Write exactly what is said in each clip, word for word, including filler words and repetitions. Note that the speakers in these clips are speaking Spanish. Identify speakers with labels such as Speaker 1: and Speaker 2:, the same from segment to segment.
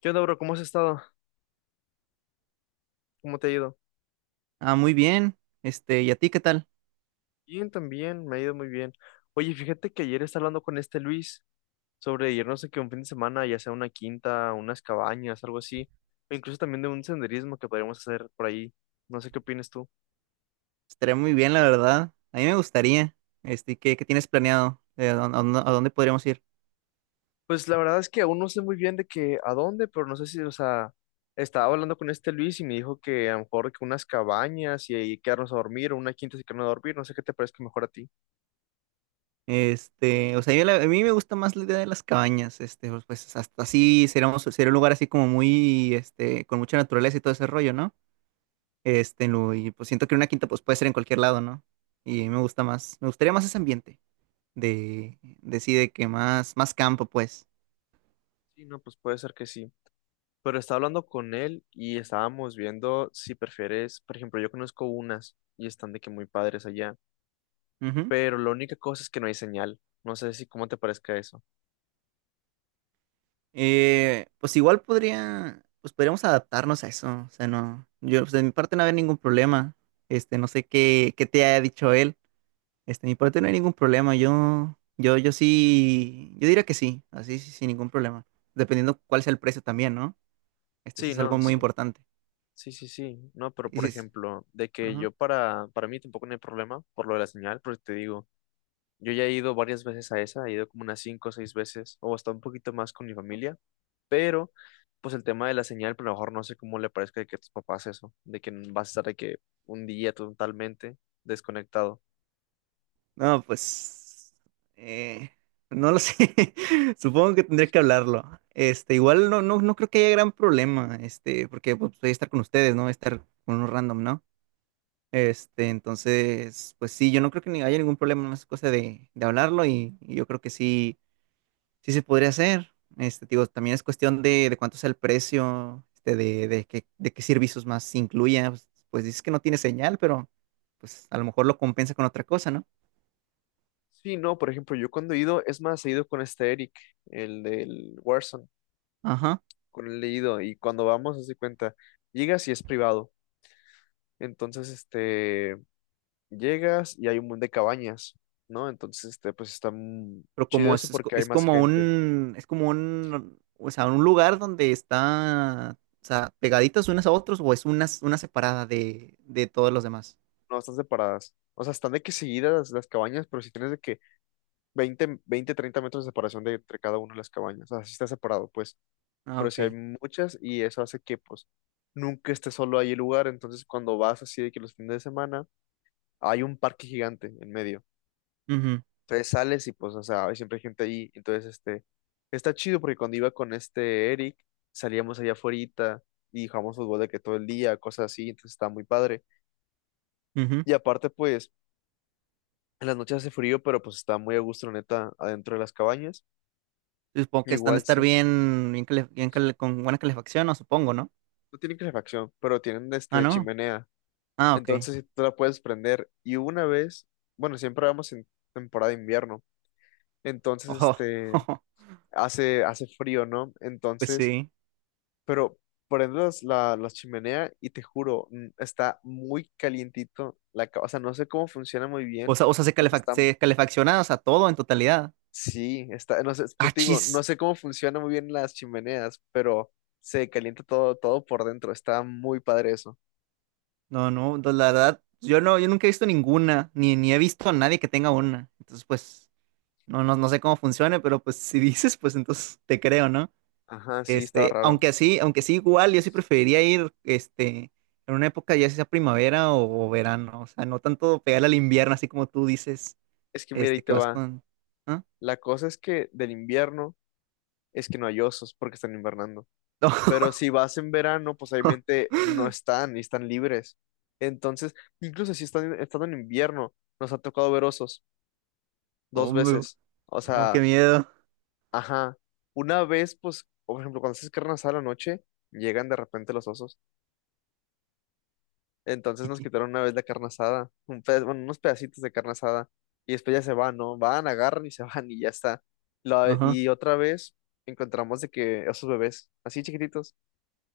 Speaker 1: ¿Qué onda, bro? ¿Cómo has estado? ¿Cómo te ha ido?
Speaker 2: Ah, muy bien. Este, ¿y a ti qué tal?
Speaker 1: Bien, también, me ha ido muy bien. Oye, fíjate que ayer estaba hablando con este Luis sobre irnos aquí un fin de semana, ya sea una quinta, unas cabañas, algo así, o incluso también de un senderismo que podríamos hacer por ahí. No sé qué opinas tú.
Speaker 2: Estaría muy bien, la verdad. A mí me gustaría. Este, ¿qué, qué tienes planeado? Eh, ¿a, dónde, a dónde podríamos ir?
Speaker 1: Pues la verdad es que aún no sé muy bien de que a dónde, pero no sé si, o sea, estaba hablando con este Luis y me dijo que a lo mejor que unas cabañas y ahí quedarnos a dormir, o una quinta y quedarnos a dormir, no sé qué te parezca mejor a ti.
Speaker 2: Este, o sea, yo la- a mí me gusta más la idea de las cabañas. Este, pues pues, hasta así seríamos, sería un lugar así como muy, este, con mucha naturaleza y todo ese rollo, ¿no? Este, lo- y pues siento que una quinta pues puede ser en cualquier lado, ¿no? Y me gusta más, me gustaría más ese ambiente de, de sí, de que más, más campo, pues.
Speaker 1: Sí, no, pues puede ser que sí. Pero estaba hablando con él y estábamos viendo si prefieres, por ejemplo, yo conozco unas y están de que muy padres allá,
Speaker 2: Ujú.
Speaker 1: pero la única cosa es que no hay señal. No sé si cómo te parezca eso.
Speaker 2: Eh, pues igual podría, pues podríamos adaptarnos a eso. O sea, no, yo, pues de mi parte no había ningún problema. Este, no sé qué, qué te haya dicho él. Este, de mi parte no hay ningún problema. Yo, yo, yo sí, yo diría que sí, así sí, sin ningún problema. Dependiendo cuál sea el precio también, ¿no? Este, eso
Speaker 1: Sí,
Speaker 2: es algo
Speaker 1: no,
Speaker 2: muy
Speaker 1: sí.
Speaker 2: importante.
Speaker 1: Sí, sí, sí. No, pero
Speaker 2: Y
Speaker 1: por
Speaker 2: dices,
Speaker 1: ejemplo, de que
Speaker 2: ajá.
Speaker 1: yo para, para mí tampoco no hay problema por lo de la señal, porque te digo, yo ya he ido varias veces a esa, he ido como unas cinco o seis veces, o hasta un poquito más con mi familia, pero pues el tema de la señal, pero a lo mejor no sé cómo le parezca de que a tus papás eso, de que vas a estar de que un día totalmente desconectado.
Speaker 2: No, pues eh, no lo sé. Supongo que tendré que hablarlo. Este, igual no, no, no creo que haya gran problema, este, porque pues, voy a estar con ustedes, ¿no? Voy a estar con unos random, ¿no? Este, entonces, pues sí, yo no creo que ni haya ningún problema, más es cosa de, de hablarlo y, y yo creo que sí, sí se podría hacer. Este, digo, también es cuestión de, de cuánto sea el precio, este, de, de qué, de qué servicios más se incluya. Pues, pues dices que no tiene señal, pero pues a lo mejor lo compensa con otra cosa, ¿no?
Speaker 1: Sí, no, por ejemplo, yo cuando he ido, es más, he ido con este Eric, el del Warzone,
Speaker 2: Ajá.
Speaker 1: con él he ido, y cuando vamos, haz de cuenta, llegas y es privado, entonces, este, llegas y hay un montón de cabañas, ¿no? Entonces, este, pues está mm,
Speaker 2: Pero
Speaker 1: chido
Speaker 2: como
Speaker 1: eso
Speaker 2: es, es, co-
Speaker 1: porque hay
Speaker 2: es
Speaker 1: más
Speaker 2: como
Speaker 1: gente.
Speaker 2: un, es como un, o sea, un lugar donde está, o sea, pegaditas unas a otras o es una, una separada de, de todos los demás.
Speaker 1: No están separadas. O sea, están de que seguidas las las cabañas, pero si tienes de que veinte veinte treinta metros de separación de entre cada una de las cabañas. O sea, sí está separado, pues.
Speaker 2: Ah,
Speaker 1: Pero si hay
Speaker 2: ok.
Speaker 1: muchas y eso hace que, pues, nunca esté solo ahí el lugar. Entonces, cuando vas así de que los fines de semana, hay un parque gigante en medio.
Speaker 2: Ujú,
Speaker 1: Entonces sales y, pues, o sea, hay siempre gente ahí. Entonces, este, está chido porque cuando iba con este Eric, salíamos allá afuera y jugamos fútbol de que todo el día, cosas así. Entonces, está muy padre.
Speaker 2: ujú.
Speaker 1: Y aparte, pues en las noches hace frío, pero pues está muy a gusto, la neta, adentro de las cabañas.
Speaker 2: Supongo que están de
Speaker 1: Igual,
Speaker 2: estar
Speaker 1: si es-
Speaker 2: bien, bien, cale- bien cale- con buena calefacción, no supongo, ¿no?
Speaker 1: no tienen calefacción, pero tienen
Speaker 2: Ah,
Speaker 1: este
Speaker 2: no.
Speaker 1: chimenea.
Speaker 2: Ah, ok.
Speaker 1: Entonces, sí, tú la puedes prender. Y una vez, bueno, siempre vamos en temporada de invierno. Entonces,
Speaker 2: Ojo,
Speaker 1: este, hace, hace frío, ¿no?
Speaker 2: pues
Speaker 1: Entonces,
Speaker 2: sí.
Speaker 1: pero prendes la, la chimenea y te juro, mm, está muy calientito la ca- O sea, no sé cómo funciona muy
Speaker 2: O
Speaker 1: bien,
Speaker 2: sea, o sea, se
Speaker 1: pero
Speaker 2: calefac-
Speaker 1: está
Speaker 2: se calefacciona, o sea, todo en totalidad.
Speaker 1: sí, está, no sé, es por-
Speaker 2: Ah,
Speaker 1: te digo, no
Speaker 2: chis.
Speaker 1: sé cómo funcionan muy bien las chimeneas, pero se calienta todo, todo por dentro. Está muy padre eso.
Speaker 2: No, no, no, la verdad, yo no, yo nunca he visto ninguna, ni, ni he visto a nadie que tenga una. Entonces, pues. No, no, no sé cómo funcione, pero pues si dices, pues entonces te creo, ¿no?
Speaker 1: Ajá, sí, estaba
Speaker 2: Este,
Speaker 1: raro.
Speaker 2: aunque así, aunque sí igual, yo sí preferiría ir, este, en una época ya sea primavera o, o verano, o sea, no tanto pegarle al invierno, así como tú dices,
Speaker 1: Es que mira, ahí
Speaker 2: este, que
Speaker 1: te
Speaker 2: vas
Speaker 1: va.
Speaker 2: con, ¿ah?
Speaker 1: La cosa es que del invierno es que no hay osos porque están invernando. Pero si vas en verano, pues
Speaker 2: No.
Speaker 1: obviamente no están y están libres. Entonces, incluso si están estando en invierno, nos ha tocado ver osos dos
Speaker 2: Hombre,
Speaker 1: veces. O
Speaker 2: no, qué
Speaker 1: sea,
Speaker 2: miedo.
Speaker 1: ajá. Una vez, pues, por ejemplo, cuando haces carne asada a la noche, llegan de repente los osos. Entonces
Speaker 2: Y
Speaker 1: nos
Speaker 2: que,
Speaker 1: quitaron una vez la carne asada, un peda- bueno, unos pedacitos de carne asada, y después ya se van, ¿no? Van, agarran y se van y ya está. La-
Speaker 2: ajá,
Speaker 1: y otra vez encontramos de que esos bebés, así chiquititos,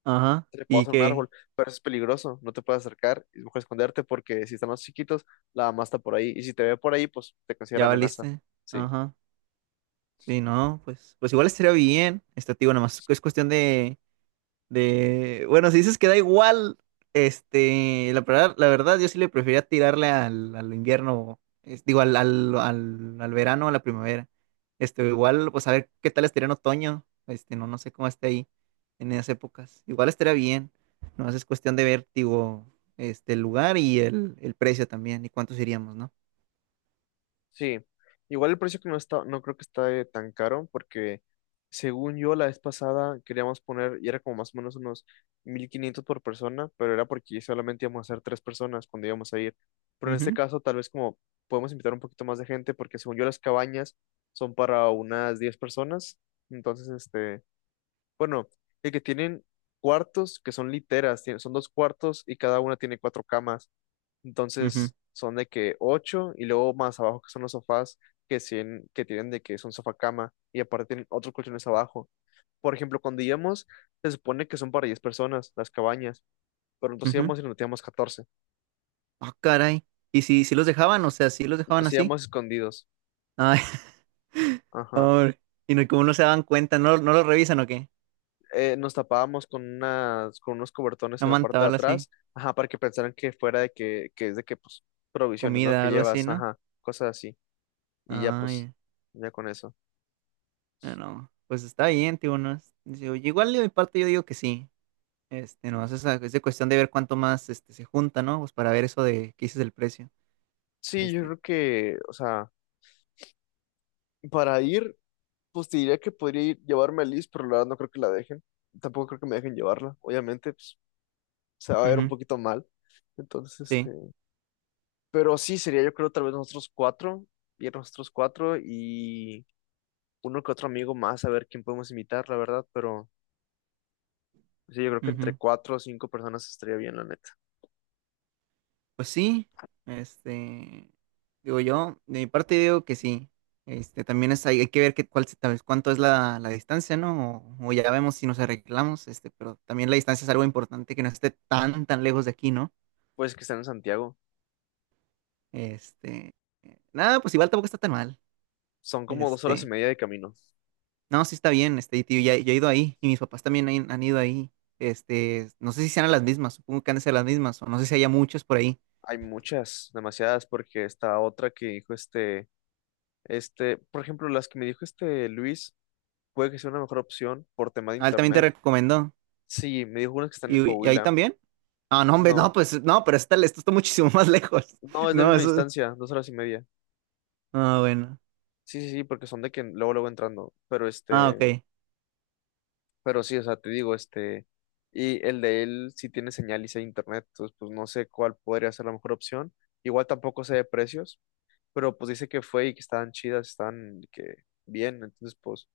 Speaker 2: ajá,
Speaker 1: se le
Speaker 2: y
Speaker 1: pasan un
Speaker 2: que
Speaker 1: árbol, pero eso es peligroso, no te puedes acercar, es mejor esconderte porque si están más chiquitos, la mamá está por ahí, y si te ve por ahí, pues te considera
Speaker 2: ya
Speaker 1: amenaza,
Speaker 2: valiste,
Speaker 1: sí.
Speaker 2: ajá, sí, no, pues, pues igual estaría bien, este, te digo, nada más es cuestión de. De, bueno, si dices que da igual, este, la verdad, la verdad, yo sí le prefería tirarle al, al invierno, es- digo, al, al, al, al verano, a la primavera. Este, igual, pues a ver qué tal estaría en otoño. Este, no, no sé cómo esté ahí en esas épocas. Igual estaría bien. No es cuestión de ver, digo, este, el lugar y el, el precio también, y cuántos iríamos, ¿no?
Speaker 1: Sí, igual el precio que no está, no creo que está eh, tan caro, porque según yo la vez pasada queríamos poner, y era como más o menos unos mil quinientos por persona, pero era porque solamente íbamos a ser tres personas cuando íbamos a ir. Pero en este
Speaker 2: Ujú,
Speaker 1: caso tal vez como podemos invitar un poquito más de gente, porque según yo las cabañas son para unas diez personas. Entonces, este, bueno, el que tienen cuartos que son literas, tiene- son dos cuartos y cada una tiene cuatro camas.
Speaker 2: ujú,
Speaker 1: Entonces son de que ocho y luego más abajo que son los sofás que, sien- que tienen de que son sofá cama y aparte tienen otros colchones abajo. Por ejemplo, cuando íbamos, se supone que son para diez personas las cabañas, pero nosotros
Speaker 2: ujú.
Speaker 1: íbamos y nos metíamos catorce.
Speaker 2: Ah, caray. ¿Y si, si los dejaban? O sea, si los dejaban
Speaker 1: Nos
Speaker 2: así.
Speaker 1: íbamos escondidos.
Speaker 2: Ay,
Speaker 1: Ajá.
Speaker 2: pobre. Y no, como no se daban cuenta, no, no lo revisan o qué.
Speaker 1: Eh, nos tapábamos con unas, con unos cobertones
Speaker 2: No
Speaker 1: en la parte
Speaker 2: manta,
Speaker 1: de
Speaker 2: algo así.
Speaker 1: atrás, ajá, para que pensaran que fuera de que, que es de que, pues, provisiones, ¿no?
Speaker 2: Comida,
Speaker 1: Que
Speaker 2: algo así,
Speaker 1: llevas,
Speaker 2: ¿no?
Speaker 1: ajá, cosas así. Y ya, pues,
Speaker 2: Ay,
Speaker 1: ya con eso.
Speaker 2: no. Pues está bien, tío, no es- digo, igual de mi parte yo digo que sí. Este, no, es, esa- es de cuestión de ver cuánto más este, se junta, ¿no? Pues para ver eso de qué dices del precio.
Speaker 1: Sí, yo
Speaker 2: Este,
Speaker 1: creo que, o sea, para ir pues te diría que podría ir- llevarme a Liz, pero la verdad no creo que la dejen. Tampoco creo que me dejen llevarla. Obviamente, pues, se va a ver un
Speaker 2: Ujú,
Speaker 1: poquito mal. Entonces, este.
Speaker 2: sí.
Speaker 1: Pero sí, sería yo creo tal vez nosotros cuatro. Ir nosotros cuatro y uno que otro amigo más a ver quién podemos invitar, la verdad. Pero sí, yo creo que entre
Speaker 2: Ujú.
Speaker 1: cuatro o cinco personas estaría bien, la neta.
Speaker 2: Pues sí, este, digo yo, de mi parte digo que sí. Este, también es, hay, hay que ver qué cuál, se- tal vez cuánto es la, la distancia, ¿no? O, o ya vemos si nos arreglamos, este, pero también la distancia es algo importante que no esté tan, tan lejos de aquí, ¿no?
Speaker 1: Pues que están en Santiago.
Speaker 2: Este, eh, Nada, pues igual tampoco está tan mal.
Speaker 1: Son como dos horas y
Speaker 2: Este,
Speaker 1: media de camino.
Speaker 2: no, sí está bien, este, y tío, ya, yo he ido ahí y mis papás también han, han ido ahí. Este, no sé si sean las mismas, supongo que han de ser las mismas, o no sé si haya muchos por ahí.
Speaker 1: Hay muchas, demasiadas, porque esta otra que dijo este. Este, por ejemplo, las que me dijo este Luis. Puede que sea una mejor opción por tema de
Speaker 2: Ah, él también te
Speaker 1: internet.
Speaker 2: recomendó.
Speaker 1: Sí, me dijo unas que están en
Speaker 2: ¿Y, y ahí
Speaker 1: Coahuila.
Speaker 2: también? Ah, no, hombre, no,
Speaker 1: No,
Speaker 2: pues no, pero está, esto está muchísimo más lejos.
Speaker 1: no, es la
Speaker 2: No,
Speaker 1: misma
Speaker 2: eso.
Speaker 1: distancia, dos horas y media.
Speaker 2: Ah, bueno.
Speaker 1: Sí, sí, sí, porque son de que luego, luego entrando. Pero
Speaker 2: Ah,
Speaker 1: este,
Speaker 2: ok.
Speaker 1: pero sí, o sea, te digo, este, y el de él sí tiene señal y sí hay internet, entonces pues no sé cuál podría ser la mejor opción. Igual tampoco sé de precios, pero pues dice que fue y que estaban chidas, estaban que bien, entonces pues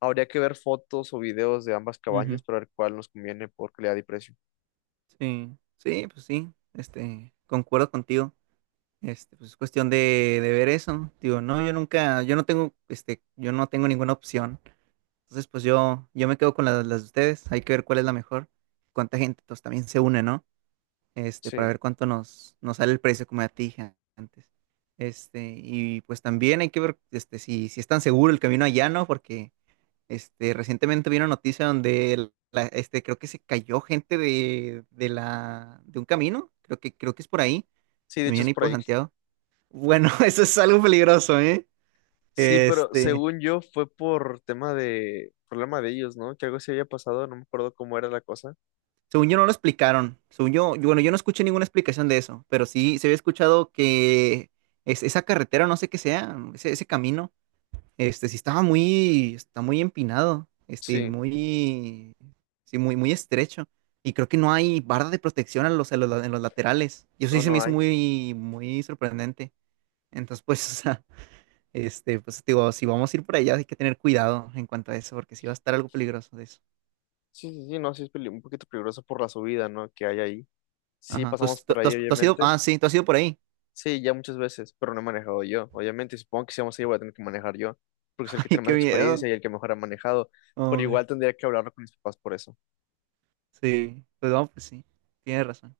Speaker 1: habría que ver fotos o videos de ambas
Speaker 2: Ujú.
Speaker 1: cabañas para ver cuál nos conviene por calidad y precio.
Speaker 2: Sí, sí, pues sí. Este, concuerdo contigo. Este, pues es cuestión de, de ver eso. Digo, no, yo nunca, yo no tengo, este, yo no tengo ninguna opción. Entonces, pues yo, yo me quedo con las, las de ustedes. Hay que ver cuál es la mejor. Cuánta gente, pues también se une, ¿no? Este,
Speaker 1: Sí,
Speaker 2: para ver cuánto nos, nos sale el precio, como ya te dije antes. Este, y pues también hay que ver, este, si, si es tan seguro el camino allá, ¿no? Porque Este, recientemente vi una noticia donde el- la- este, creo que se cayó gente de, de la, de un camino, creo que, creo que es por ahí,
Speaker 1: sí, de hecho
Speaker 2: también
Speaker 1: es
Speaker 2: ahí
Speaker 1: por
Speaker 2: por
Speaker 1: ahí.
Speaker 2: Santiago. Bueno, eso es algo peligroso, ¿eh?
Speaker 1: Sí, pero
Speaker 2: Este,
Speaker 1: según yo fue por tema de problema de ellos, ¿no? Que algo se había pasado, no me acuerdo cómo era la cosa.
Speaker 2: Según yo no lo explicaron, según yo, yo- bueno, yo no escuché ninguna explicación de eso, pero sí se había escuchado que es, esa carretera, no sé qué sea, ese, ese camino. Este, sí estaba muy, está muy empinado, este,
Speaker 1: Sí,
Speaker 2: muy, sí, muy, muy estrecho. Y creo que no hay barra de protección en los, en los, la- en los laterales. Y eso sí
Speaker 1: no,
Speaker 2: se me
Speaker 1: no
Speaker 2: hizo
Speaker 1: hay.
Speaker 2: muy, muy sorprendente. Entonces, pues, o sea, este, pues, digo, si vamos a ir por allá, hay que tener cuidado en cuanto a eso, porque sí va a estar algo peligroso de eso.
Speaker 1: Sí, sí, sí, no, sí es peli- un poquito peligroso por la subida, ¿no? Que hay ahí. Sí,
Speaker 2: Ajá. ¿Tú,
Speaker 1: pasamos
Speaker 2: has- tú-
Speaker 1: por
Speaker 2: tú
Speaker 1: ahí,
Speaker 2: has, tú has ido?
Speaker 1: obviamente.
Speaker 2: Ah, sí, tú has ido por ahí.
Speaker 1: Sí, ya muchas veces, pero no he manejado yo, obviamente. Y supongo que si vamos ahí voy a tener que manejar yo, porque es el que
Speaker 2: Ay,
Speaker 1: tiene más
Speaker 2: qué
Speaker 1: experiencia
Speaker 2: miedo.
Speaker 1: y el que mejor ha manejado. Pero
Speaker 2: Hombre,
Speaker 1: igual tendría que hablarlo con mis papás por eso.
Speaker 2: sí. Pues vamos, pues sí. Tienes razón.